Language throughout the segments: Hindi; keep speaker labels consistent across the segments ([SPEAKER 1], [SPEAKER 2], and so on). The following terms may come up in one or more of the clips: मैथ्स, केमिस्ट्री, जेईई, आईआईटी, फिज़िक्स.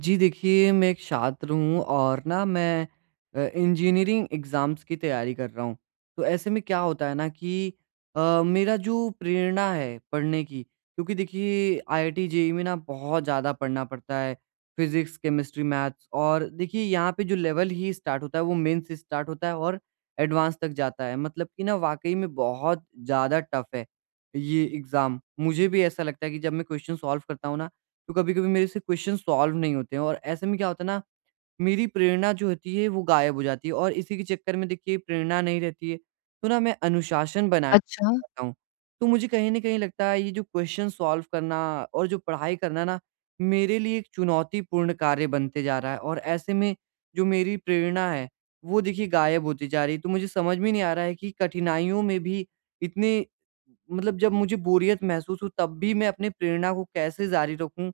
[SPEAKER 1] जी देखिए, मैं एक छात्र हूँ और ना मैं इंजीनियरिंग एग्ज़ाम्स की तैयारी कर रहा हूँ। तो ऐसे में क्या होता है ना कि अ, मेरा जो प्रेरणा है पढ़ने की, क्योंकि देखिए आईआईटी, जेईई में ना बहुत ज़्यादा पढ़ना पड़ता है। फ़िज़िक्स, केमिस्ट्री, मैथ्स, और देखिए यहाँ पे जो लेवल ही स्टार्ट होता है वो मेन से स्टार्ट होता है और एडवांस तक जाता है। मतलब कि ना वाक़ई में बहुत ज़्यादा टफ़ है ये एग्ज़ाम। मुझे भी ऐसा लगता है कि जब मैं क्वेश्चन सॉल्व करता हूँ ना, तो कभी-कभी मेरे से क्वेश्चन सॉल्व नहीं होते हैं, और ऐसे में क्या होता है ना, मेरी प्रेरणा जो होती है वो गायब हो जाती है, और इसी के चक्कर में देखिए प्रेरणा नहीं रहती है, तो ना मैं अनुशासन बनाए
[SPEAKER 2] अच्छा,
[SPEAKER 1] नहीं पाता हूँ। तो मुझे कहीं ना कहीं लगता है, ये जो क्वेश्चन सॉल्व करना और जो पढ़ाई करना ना, मेरे लिए एक चुनौतीपूर्ण कार्य बनते जा रहा है, और ऐसे में जो मेरी प्रेरणा है वो देखिए गायब होती जा रही है। तो मुझे समझ में नहीं आ रहा है कि कठिनाइयों में भी इतने, मतलब जब मुझे बोरियत महसूस हो तब भी मैं अपने प्रेरणा को कैसे जारी रखूं,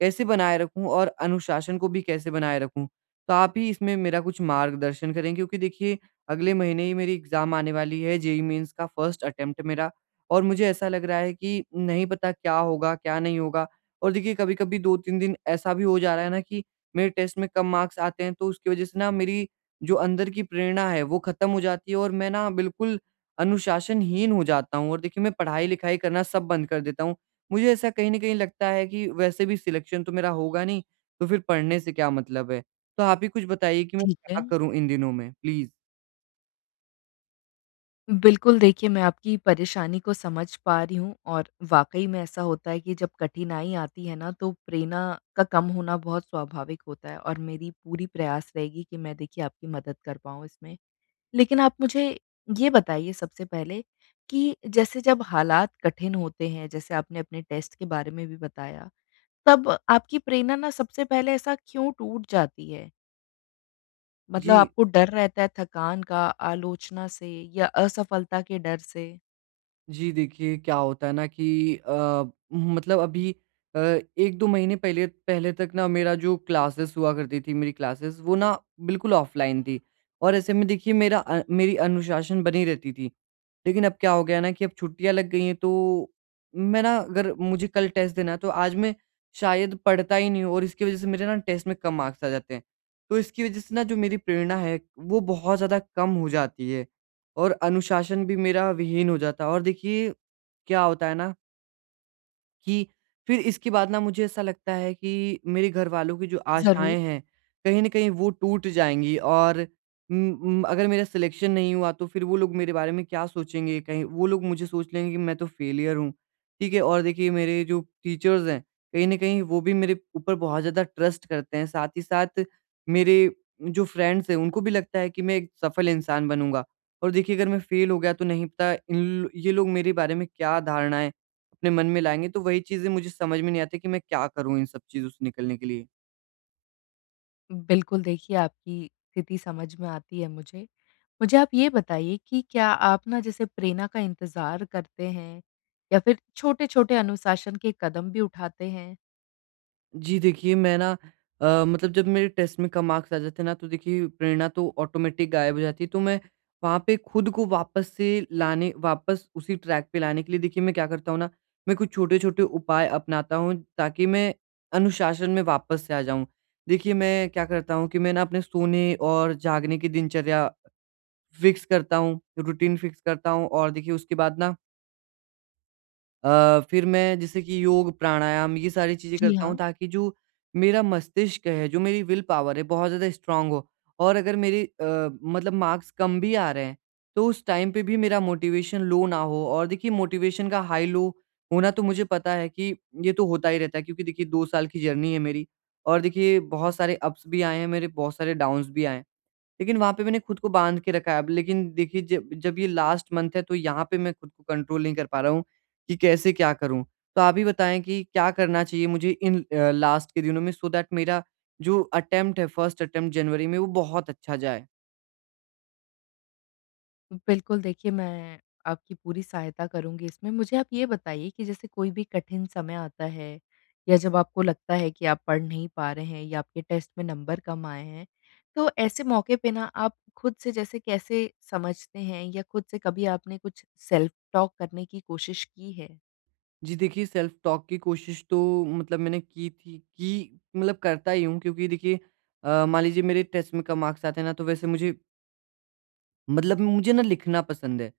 [SPEAKER 1] कैसे बनाए रखूं, और अनुशासन को भी कैसे बनाए रखूं। तो आप ही इसमें मेरा कुछ मार्गदर्शन करें, क्योंकि देखिए अगले महीने ही मेरी एग्ज़ाम आने वाली है, जेईई मेंस का फर्स्ट अटेम्प्ट मेरा। और मुझे ऐसा लग रहा है कि नहीं पता क्या होगा, क्या नहीं होगा। और देखिए कभी-कभी 2-3 दिन ऐसा भी हो जा रहा है ना कि मेरे टेस्ट में कम मार्क्स आते हैं, तो उसकी वज़ह से ना मेरी जो अंदर की प्रेरणा है वो ख़त्म हो जाती है, और मैं ना बिल्कुल अनुशासनहीन हो जाता हूँ, और देखिए मैं पढ़ाई-लिखाई करना सब बंद कर देता हूँ। मुझे ऐसा कहीं न कहीं लगता है कि वैसे भी सिलेक्शन तो मेरा होगा नहीं, तो फिर पढ़ने से क्या मतलब है? तो आप ही कुछ बताइए कि मैं
[SPEAKER 2] ठीक है।
[SPEAKER 1] क्या करूँ इन दिनों में? प्लीज़।
[SPEAKER 2] बिल्कुल, देखिए मैं आपकी परेशानी को समझ पा रही हूँ और वाक़ई में ऐसा होता है कि जब कठिनाई आती है ना, तो प्रेरणा का कम होना बहुत स्वाभाविक होता है, और मेरी पूरी प्रयास रहेगी कि मैं देखिए आपकी मदद कर पाऊँ इसमें। लेकिन आप मुझे ये बताइए सबसे पहले कि जैसे जब हालात कठिन होते हैं, जैसे आपने अपने टेस्ट के बारे में भी बताया, तब आपकी प्रेरणा ना सबसे पहले ऐसा क्यों टूट जाती है? मतलब
[SPEAKER 1] जी।
[SPEAKER 2] आपको डर रहता है थकान का, आलोचना से, या असफलता के डर से?
[SPEAKER 1] जी देखिए, क्या होता है ना कि मतलब अभी अ, 1-2 महीने पहले पहले तक ना, मेरा जो क्लासेस हुआ करती थी, मेरी क्लासेस वो ना बिल्कुल ऑफ़लाइन थी। और ऐसे में देखिए मेरी अनुशासन बनी रहती थी। लेकिन अब क्या हो गया ना कि अब छुट्टियाँ लग गई हैं, तो मैं ना, अगर मुझे कल टेस्ट देना है तो आज मैं शायद पढ़ता ही नहीं हूँ, और इसकी वज़ह से मेरे ना टेस्ट में कम मार्क्स आ जाते हैं। तो इसकी वज़ह से ना, जो मेरी प्रेरणा है, वो बहुत ज़्यादा कम हो जाती है। और अनुशासन भी मेरा विहीन हो जाता है, और देखिए क्या होता है ना कि फिर इसके बाद ना मुझे ऐसा लगता है कि मेरे घरवालों की जो
[SPEAKER 2] ज़रूर।
[SPEAKER 1] आशाएँ हैं, कहीं न कहीं वो टूट जाएँगी। और अगर मेरा सिलेक्शन नहीं हुआ तो फिर वो लोग मेरे बारे में क्या सोचेंगे? कहीं वो लोग मुझे सोच लेंगे कि मैं तो फेलियर हूँ, ठीक है? और देखिए मेरे जो टीचर्स हैं, कहीं न कहीं वो भी मेरे ऊपर बहुत ज़्यादा ट्रस्ट करते हैं। साथ ही साथ मेरे जो फ्रेंड्स हैं, उनको भी लगता है कि मैं एक सफल इंसान बनूँगा। और देखिए अगर मैं फेल हो गया तो नहीं पता ये लोग मेरे बारे में क्या धारणाएँ अपने मन में लाएँगे, तो वही चीज़ें मुझे समझ में नहीं आती कि मैं क्या करूँ इन सब चीज़ों से निकलने के लिए?
[SPEAKER 2] बिल्कुल, देखिए आपकी स्थिति समझ में आती है मुझे। मुझे आप ये बताइए कि क्या आप ना जैसे प्रेरणा का इंतज़ार करते हैं, या फिर छोटे-छोटे अनुशासन के कदम भी उठाते हैं?
[SPEAKER 1] जी, देखिए मैं ना मतलब जब मेरे टेस्ट में कम मार्क्स आ जाते हैं ना, तो देखिए प्रेरणा तो ऑटोमेटिक गायब हो जाती है, तो मैं वहाँ पे खुद को वापस उसी ट्रैक पे लाने के लिए देखिए मैं क्या करता हूँ ना, मैं कुछ छोटे-छोटे उपाय अपनाता हूँ ताकि मैं अनुशासन में वापस से आ जाऊँ। देखिए मैं क्या करता हूँ कि मैं ना अपने सोने और जागने की दिनचर्या फिक्स करता हूँ, रूटीन फिक्स करता हूँ, और देखिए उसके बाद ना फिर मैं जैसे कि योग, प्राणायाम, ये सारी चीज़ें
[SPEAKER 2] जी। जी
[SPEAKER 1] करता हूँ
[SPEAKER 2] हाँ।
[SPEAKER 1] ताकि जो मेरा मस्तिष्क है, जो मेरी विल पावर है, बहुत ज़्यादा स्ट्रॉन्ग हो। और अगर मेरे मतलब मार्क्स कम भी आ रहे हैं, तो उस टाइम पे भी मेरा मोटिवेशन लो ना हो, और देखिए मोटिवेशन का हाई-लो होना तो मुझे पता है कि ये तो होता ही रहता है, क्योंकि देखिए 2 साल की जर्नी है मेरी, और देखिए बहुत सारे अप्स भी आए हैं मेरे, बहुत सारे डाउन्स भी आए हैं। लेकिन वहाँ पे मैंने खुद को बाँध के रखा है अब, लेकिन देखिए जब जब ये लास्ट मंथ है, तो यहाँ पे मैं खुद को कंट्रोल नहीं कर पा रहा हूँ कि कैसे क्या करूँ? तो आप ही बताएँ कि क्या करना चाहिए मुझे इन लास्ट के दिनों में, सो दैट मेरा जो अटेम्प्ट है, फर्स्ट अटेम्प्ट जनवरी में, वो बहुत अच्छा जाए?
[SPEAKER 2] बिल्कुल, देखिए मैं आपकी पूरी सहायता करूँगी इसमें। मुझे आप ये बताइए कि जैसे कोई भी कठिन समय आता है, या जब आपको लगता है कि आप पढ़ नहीं पा रहे हैं, या आपके टेस्ट में नंबर कम आए हैं, तो ऐसे मौके पे ना आप खुद से जैसे कैसे समझते हैं, या खुद से कभी आपने कुछ सेल्फ टॉक करने की कोशिश की है?
[SPEAKER 1] जी देखिए, सेल्फ टॉक की कोशिश तो मतलब मैंने की थी, की मतलब करता ही हूँ, क्योंकि देखिए मान लीजिए मेरे टेस्ट में कम मार्क्स आते हैं ना, तो वैसे मुझे, मतलब मुझे ना लिखना पसंद है।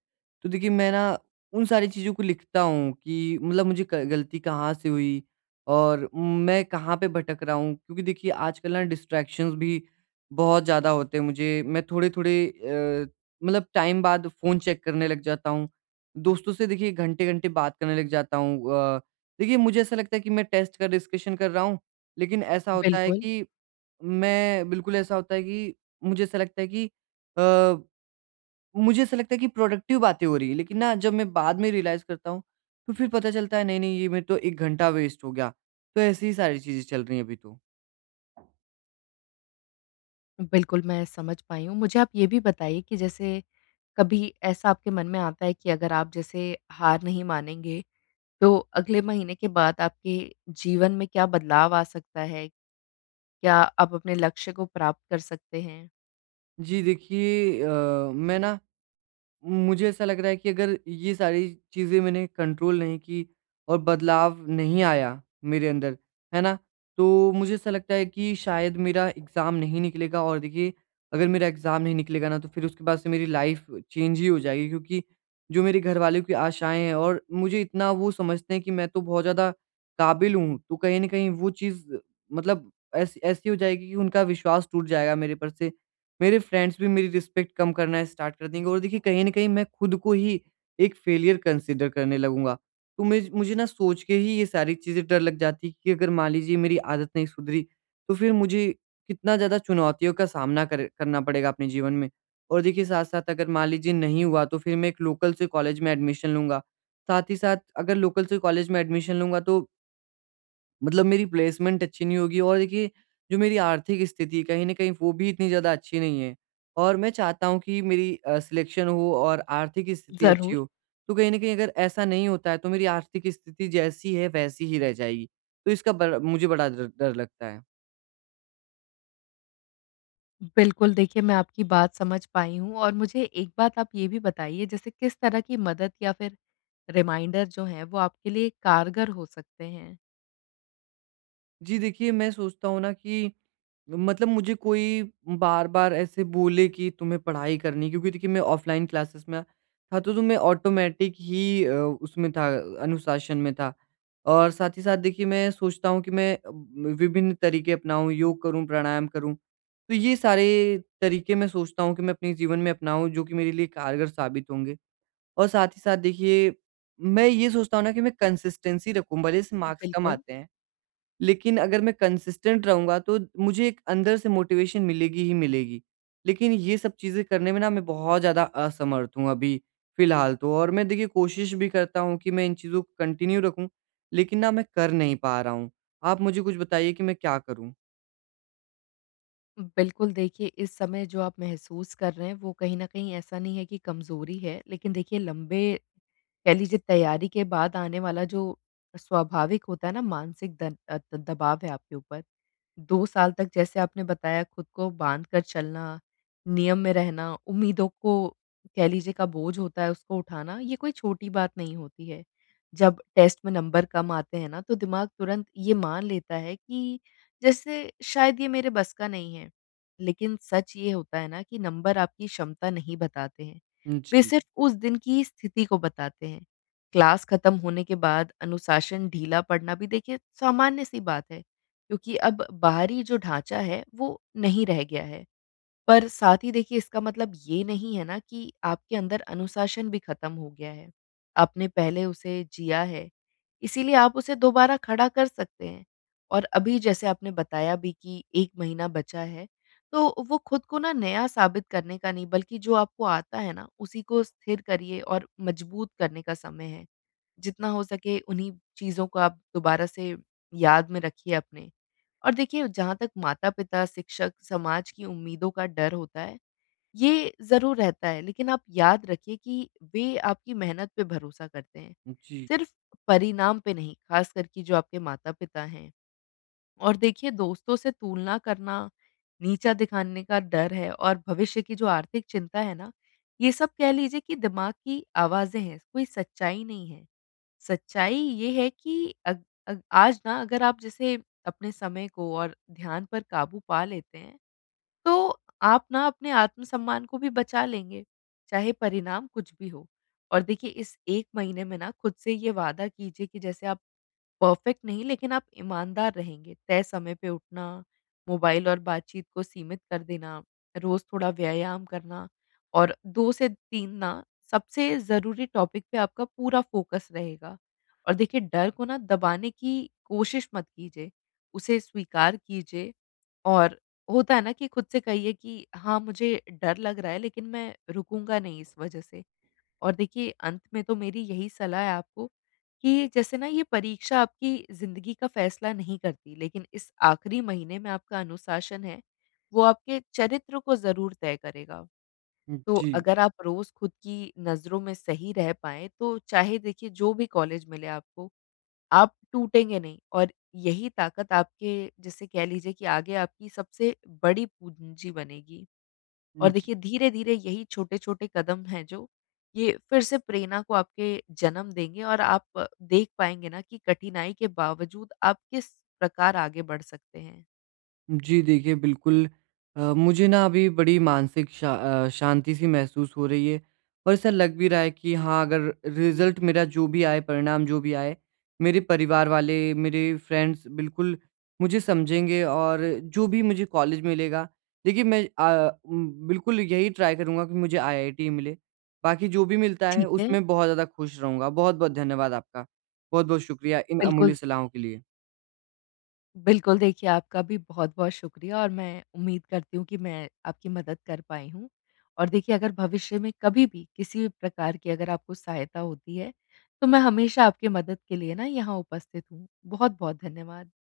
[SPEAKER 1] तो देखिए मैं ना उन सारी चीज़ों को लिखता हूँ कि मतलब मुझे क गलती कहाँ से हुई और मैं कहाँ पे भटक रहा हूँ। क्योंकि देखिए आजकल ना डिस्ट्रैक्शंस भी बहुत ज़्यादा होते हैं मुझे। मैं थोड़े-थोड़े मतलब टाइम बाद फ़ोन चेक करने लग जाता हूँ। दोस्तों से देखिए घंटे-घंटे बात करने लग जाता हूँ। देखिए मुझे ऐसा लगता है कि मैं टेस्ट का डिस्कशन कर रहा हूँ, लेकिन
[SPEAKER 2] बिल्कुल।
[SPEAKER 1] ऐसा होता है कि मुझे ऐसा लगता है कि अ प्रोडक्टिव बातें हो रही हैं, लेकिन ना जब मैं बाद में रियलाइज़ करता हूँ, तो फिर पता चलता है नहीं-नहीं, ये मेरा तो 1 घंटा वेस्ट हो गया। तो ऐसी ही सारी चीज़ें चल रही हैं अभी तो।
[SPEAKER 2] बिल्कुल, मैं समझ पाई हूँ। मुझे आप ये भी बताइए कि जैसे कभी ऐसा आपके मन में आता है कि अगर आप जैसे हार नहीं मानेंगे, तो अगले महीने के बाद आपके जीवन में क्या बदलाव आ सकता है? क्या आप अपने लक्ष्य को प्राप्त कर सकते हैं?
[SPEAKER 1] जी देखिए, मैं ना मुझे ऐसा लग रहा है कि अगर ये सारी चीज़ें मैंने कंट्रोल नहीं की, और बदलाव नहीं आया मेरे अंदर, है ना? तो मुझे ऐसा लगता है कि शायद मेरा एग्ज़ाम नहीं निकलेगा, और देखिए अगर मेरा एग्ज़ाम नहीं निकलेगा ना, तो फिर उसके बाद से मेरी लाइफ़ चेंज ही हो जाएगी, क्योंकि जो मेरे घरवालों की आशाएँ हैं, और मुझे इतना वो समझते हैं कि मैं तो बहुत ज़्यादा काबिल हूँ, तो कहीं न कहीं वो चीज़, मतलब ऐसी ऐसी हो जाएगी कि उनका विश्वास टूट जाएगा मेरे पर से। मेरे फ्रेंड्स भी मेरी रिस्पेक्ट कम करना स्टार्ट कर देंगे, और देखिए कहीं न कहीं मैं खुद को ही एक फेलियर कंसिडर करने लगूँगा। तो मुझे ना सोच के ही ये सारी चीज़ें डर लग जाती है कि अगर मान लीजिए मेरी आदत नहीं सुधरी, तो फिर मुझे कितना ज़्यादा चुनौतियों का सामना कर करना पड़ेगा अपने जीवन में। और देखिए साथ-साथ अगर मान लीजिए नहीं हुआ, तो फिर मैं एक लोकल से कॉलेज में एडमिशन लूँगा। साथ ही साथ अगर लोकल से कॉलेज में एडमिशन लूँगा तो मतलब मेरी प्लेसमेंट अच्छी नहीं होगी, और देखिए जो मेरी आर्थिक स्थिति है, कहीं न कहीं वो भी इतनी ज़्यादा अच्छी नहीं है। और मैं चाहता हूँ कि मेरी सिलेक्शन हो और आर्थिक स्थिति अच्छी
[SPEAKER 2] ज़रूर।
[SPEAKER 1] हो। तो कहीं न कहीं अगर ऐसा नहीं होता है, तो मेरी आर्थिक स्थिति जैसी है वैसी ही रह जाएगी। तो इसका बड़ा मुझे बड़ा डर डर लगता है।
[SPEAKER 2] बिल्कुल, देखिए मैं आपकी बात समझ पाई हूँ, और मुझे एक बात आप ये भी बताइए, जैसे किस तरह की मदद या फिर रिमाइंडर जो हैं वो आपके लिए कारगर हो सकते हैं?
[SPEAKER 1] जी देखिए, मैं सोचता हूँ ना कि मतलब मुझे कोई बार-बार ऐसे बोले कि तुम्हें पढ़ाई करनी, क्योंकि देखिए मैं ऑफ़लाइन क्लासेस में था, तो मैं ऑटोमेटिक ही उसमें था अनुशासन में था। और साथ ही साथ देखिए मैं सोचता हूँ कि मैं विभिन्न तरीके अपनाऊँ, योग करूँ, प्राणायाम करूँ। तो ये सारे तरीके मैं सोचता हूँ कि मैं अपने जीवन में अपनाऊँ, जो कि मेरे लिए कारगर साबित होंगे। और साथ ही साथ देखिए मैं ये सोचता हूँ ना कि मैं कंसिस्टेंसी रखूँ, भले से मार्क्स कम
[SPEAKER 2] बिल्कुल।
[SPEAKER 1] आते हैं। लेकिन अगर मैं कंसिस्टेंट रहूँगा, तो मुझे एक अंदर से मोटिवेशन मिलेगी ही मिलेगी। लेकिन ये सब चीज़ें करने में ना मैं बहुत ज़्यादा असमर्थ हूँ अभी फ़िलहाल तो, और मैं देखिए कोशिश भी करता हूँ कि मैं इन चीज़ों को कंटिन्यू रखूँ, लेकिन ना मैं कर नहीं पा रहा हूँ। आप मुझे कुछ बताइए कि मैं क्या करूँ?
[SPEAKER 2] बिल्कुल, देखिए इस समय जो आप महसूस कर रहे हैं, वो कहीं न कहीं ऐसा नहीं है कि कमज़ोरी है, लेकिन देखिए लंबे, कह लीजिए तैयारी के बाद आने वाला जो स्वाभाविक होता है ना मानसिक दन अ, द दबाव है आपके ऊपर। 2 साल तक जैसे आपने बताया खुद को बाँध कर चलना, नियम में रहना, उम्मीदों को, कह लीजिए का बोझ होता है उसको उठाना, ये कोई छोटी बात नहीं होती है। जब टेस्ट में नंबर कम आते हैं ना, तो दिमाग तुरंत ये मान लेता है कि जैसे शायद ये मेरे बस का नहीं है। लेकिन सच ये होता है ना कि नंबर आपकी क्षमता नहीं बताते हैं। वे
[SPEAKER 1] जी,
[SPEAKER 2] सिर्फ़ उस दिन की स्थिति को बताते हैं। क्लास खत्म होने के बाद अनुशासन ढीला पड़ना भी देखिए सामान्य सी बात है, क्योंकि अब बाहरी जो ढाँचा है, वो नहीं रह गया है। पर साथ ही देखिए इसका मतलब ये नहीं है ना कि आपके अंदर अनुशासन भी ख़त्म हो गया है। आपने पहले उसे जिया है, इसीलिए आप उसे दोबारा खड़ा कर सकते हैं। और अभी जैसे आपने बताया भी कि 1 महीना बचा है, तो वो खुद को ना नया साबित करने का नहीं, बल्कि जो आपको आता है ना, उसी को स्थिर करिए और मजबूत करने का समय है। जितना हो सके उन्हीं चीज़ों को आप दोबारा से याद में रखिए अपने। और देखिए जहाँ तक माता-पिता, शिक्षक, समाज की उम्मीदों का डर होता है, ये ज़रूर रहता है, लेकिन आप याद रखिए कि वे आपकी मेहनत पे भरोसा करते हैं,
[SPEAKER 1] जी,
[SPEAKER 2] सिर्फ़ परिणाम पे नहीं, ख़ासकर कि जो आपके माता-पिता हैं। और देखिए दोस्तों से तुलना करना, नीचा दिखाने का डर है, और भविष्य की जो आर्थिक चिंता है ना, ये सब कह लीजिए कि दिमाग की आवाज़ें हैं, कोई सच्चाई नहीं है। सच्चाई ये है कि अग, अग, आज ना अगर आप जैसे अपने समय को और ध्यान पर काबू पा लेते हैं, तो आप ना अपने आत्मसम्मान को भी बचा लेंगे, चाहे परिणाम कुछ भी हो। और देखिए इस एक महीने में ना खुद से ये वादा कीजिए कि जैसे आप परफेक्ट नहीं, लेकिन आप ईमानदार रहेंगे। तय समय पे उठना, मोबाइल और बातचीत को सीमित कर देना, रोज़ थोड़ा व्यायाम करना, और 2 से 3 ना सबसे ज़रूरी टॉपिक पे आपका पूरा फ़ोकस रहेगा। और देखिए डर को ना दबाने की कोशिश मत कीजिए, उसे स्वीकार कीजिए, और होता है ना कि खुद से कहिए कि हाँ, मुझे डर लग रहा है, लेकिन मैं रुकूँगा नहीं इस वज़ह से। और देखिए अंत में तो मेरी यही सलाह है आपको, कि जैसे ना ये परीक्षा आपकी ज़िंदगी का फैसला नहीं करती, लेकिन इस आखिरी महीने में आपका अनुशासन है, वो आपके चरित्र को ज़रूर तय करेगा। तो
[SPEAKER 1] जी,
[SPEAKER 2] अगर आप रोज़ खुद की नज़रों में सही रह पाएँ, तो चाहे देखिए जो भी कॉलेज मिले आपको, आप टूटेंगे नहीं, और यही ताकत आपके जैसे कह लीजिए कि आगे आपकी सबसे बड़ी पूँजी बनेगी। और
[SPEAKER 1] जी।
[SPEAKER 2] देखिए धीरे-धीरे यही छोटे-छोटे कदम हैं जो ये फिर से प्रेरणा को आपके जन्म देंगे, और आप देख पाएँगे ना कि कठिनाई के बावजूद आप किस प्रकार आगे बढ़ सकते हैं।
[SPEAKER 1] जी देखिए, बिल्कुल मुझे ना अभी बड़ी मानसिक शांति-सी महसूस हो रही है, और ऐसा लग भी रहा है कि हाँ, अगर रिज़ल्ट मेरा जो भी आए, परिणाम जो भी आए, मेरे परिवार वाले, मेरे फ्रेंड्स बिल्कुल मुझे समझेंगे, और जो भी मुझे कॉलेज मिलेगा, देखिए मैं बिल्कुल यही ट्राई करूँगा कि मुझे आईआईटी मिले। बाकी जो भी मिलता है
[SPEAKER 2] ठीक है,
[SPEAKER 1] उसमें बहुत ज़्यादा खुश रहूँगा। बहुत-बहुत धन्यवाद आपका। बहुत-बहुत शुक्रिया इन अमूल्य
[SPEAKER 2] बिल्कुल।
[SPEAKER 1] सलाहों के लिए।
[SPEAKER 2] बिल्कुल देखिए आपका भी बहुत-बहुत शुक्रिया, और मैं उम्मीद करती हूँ कि मैं आपकी मदद कर पाई हूँ। और देखिए अगर भविष्य में कभी भी किसी भी प्रकार की अगर आपको सहायता होती है, तो मैं हमेशा आपकी मदद के लिए ना यहाँ उपस्थित हूँ। बहुत-बहुत धन्यवाद।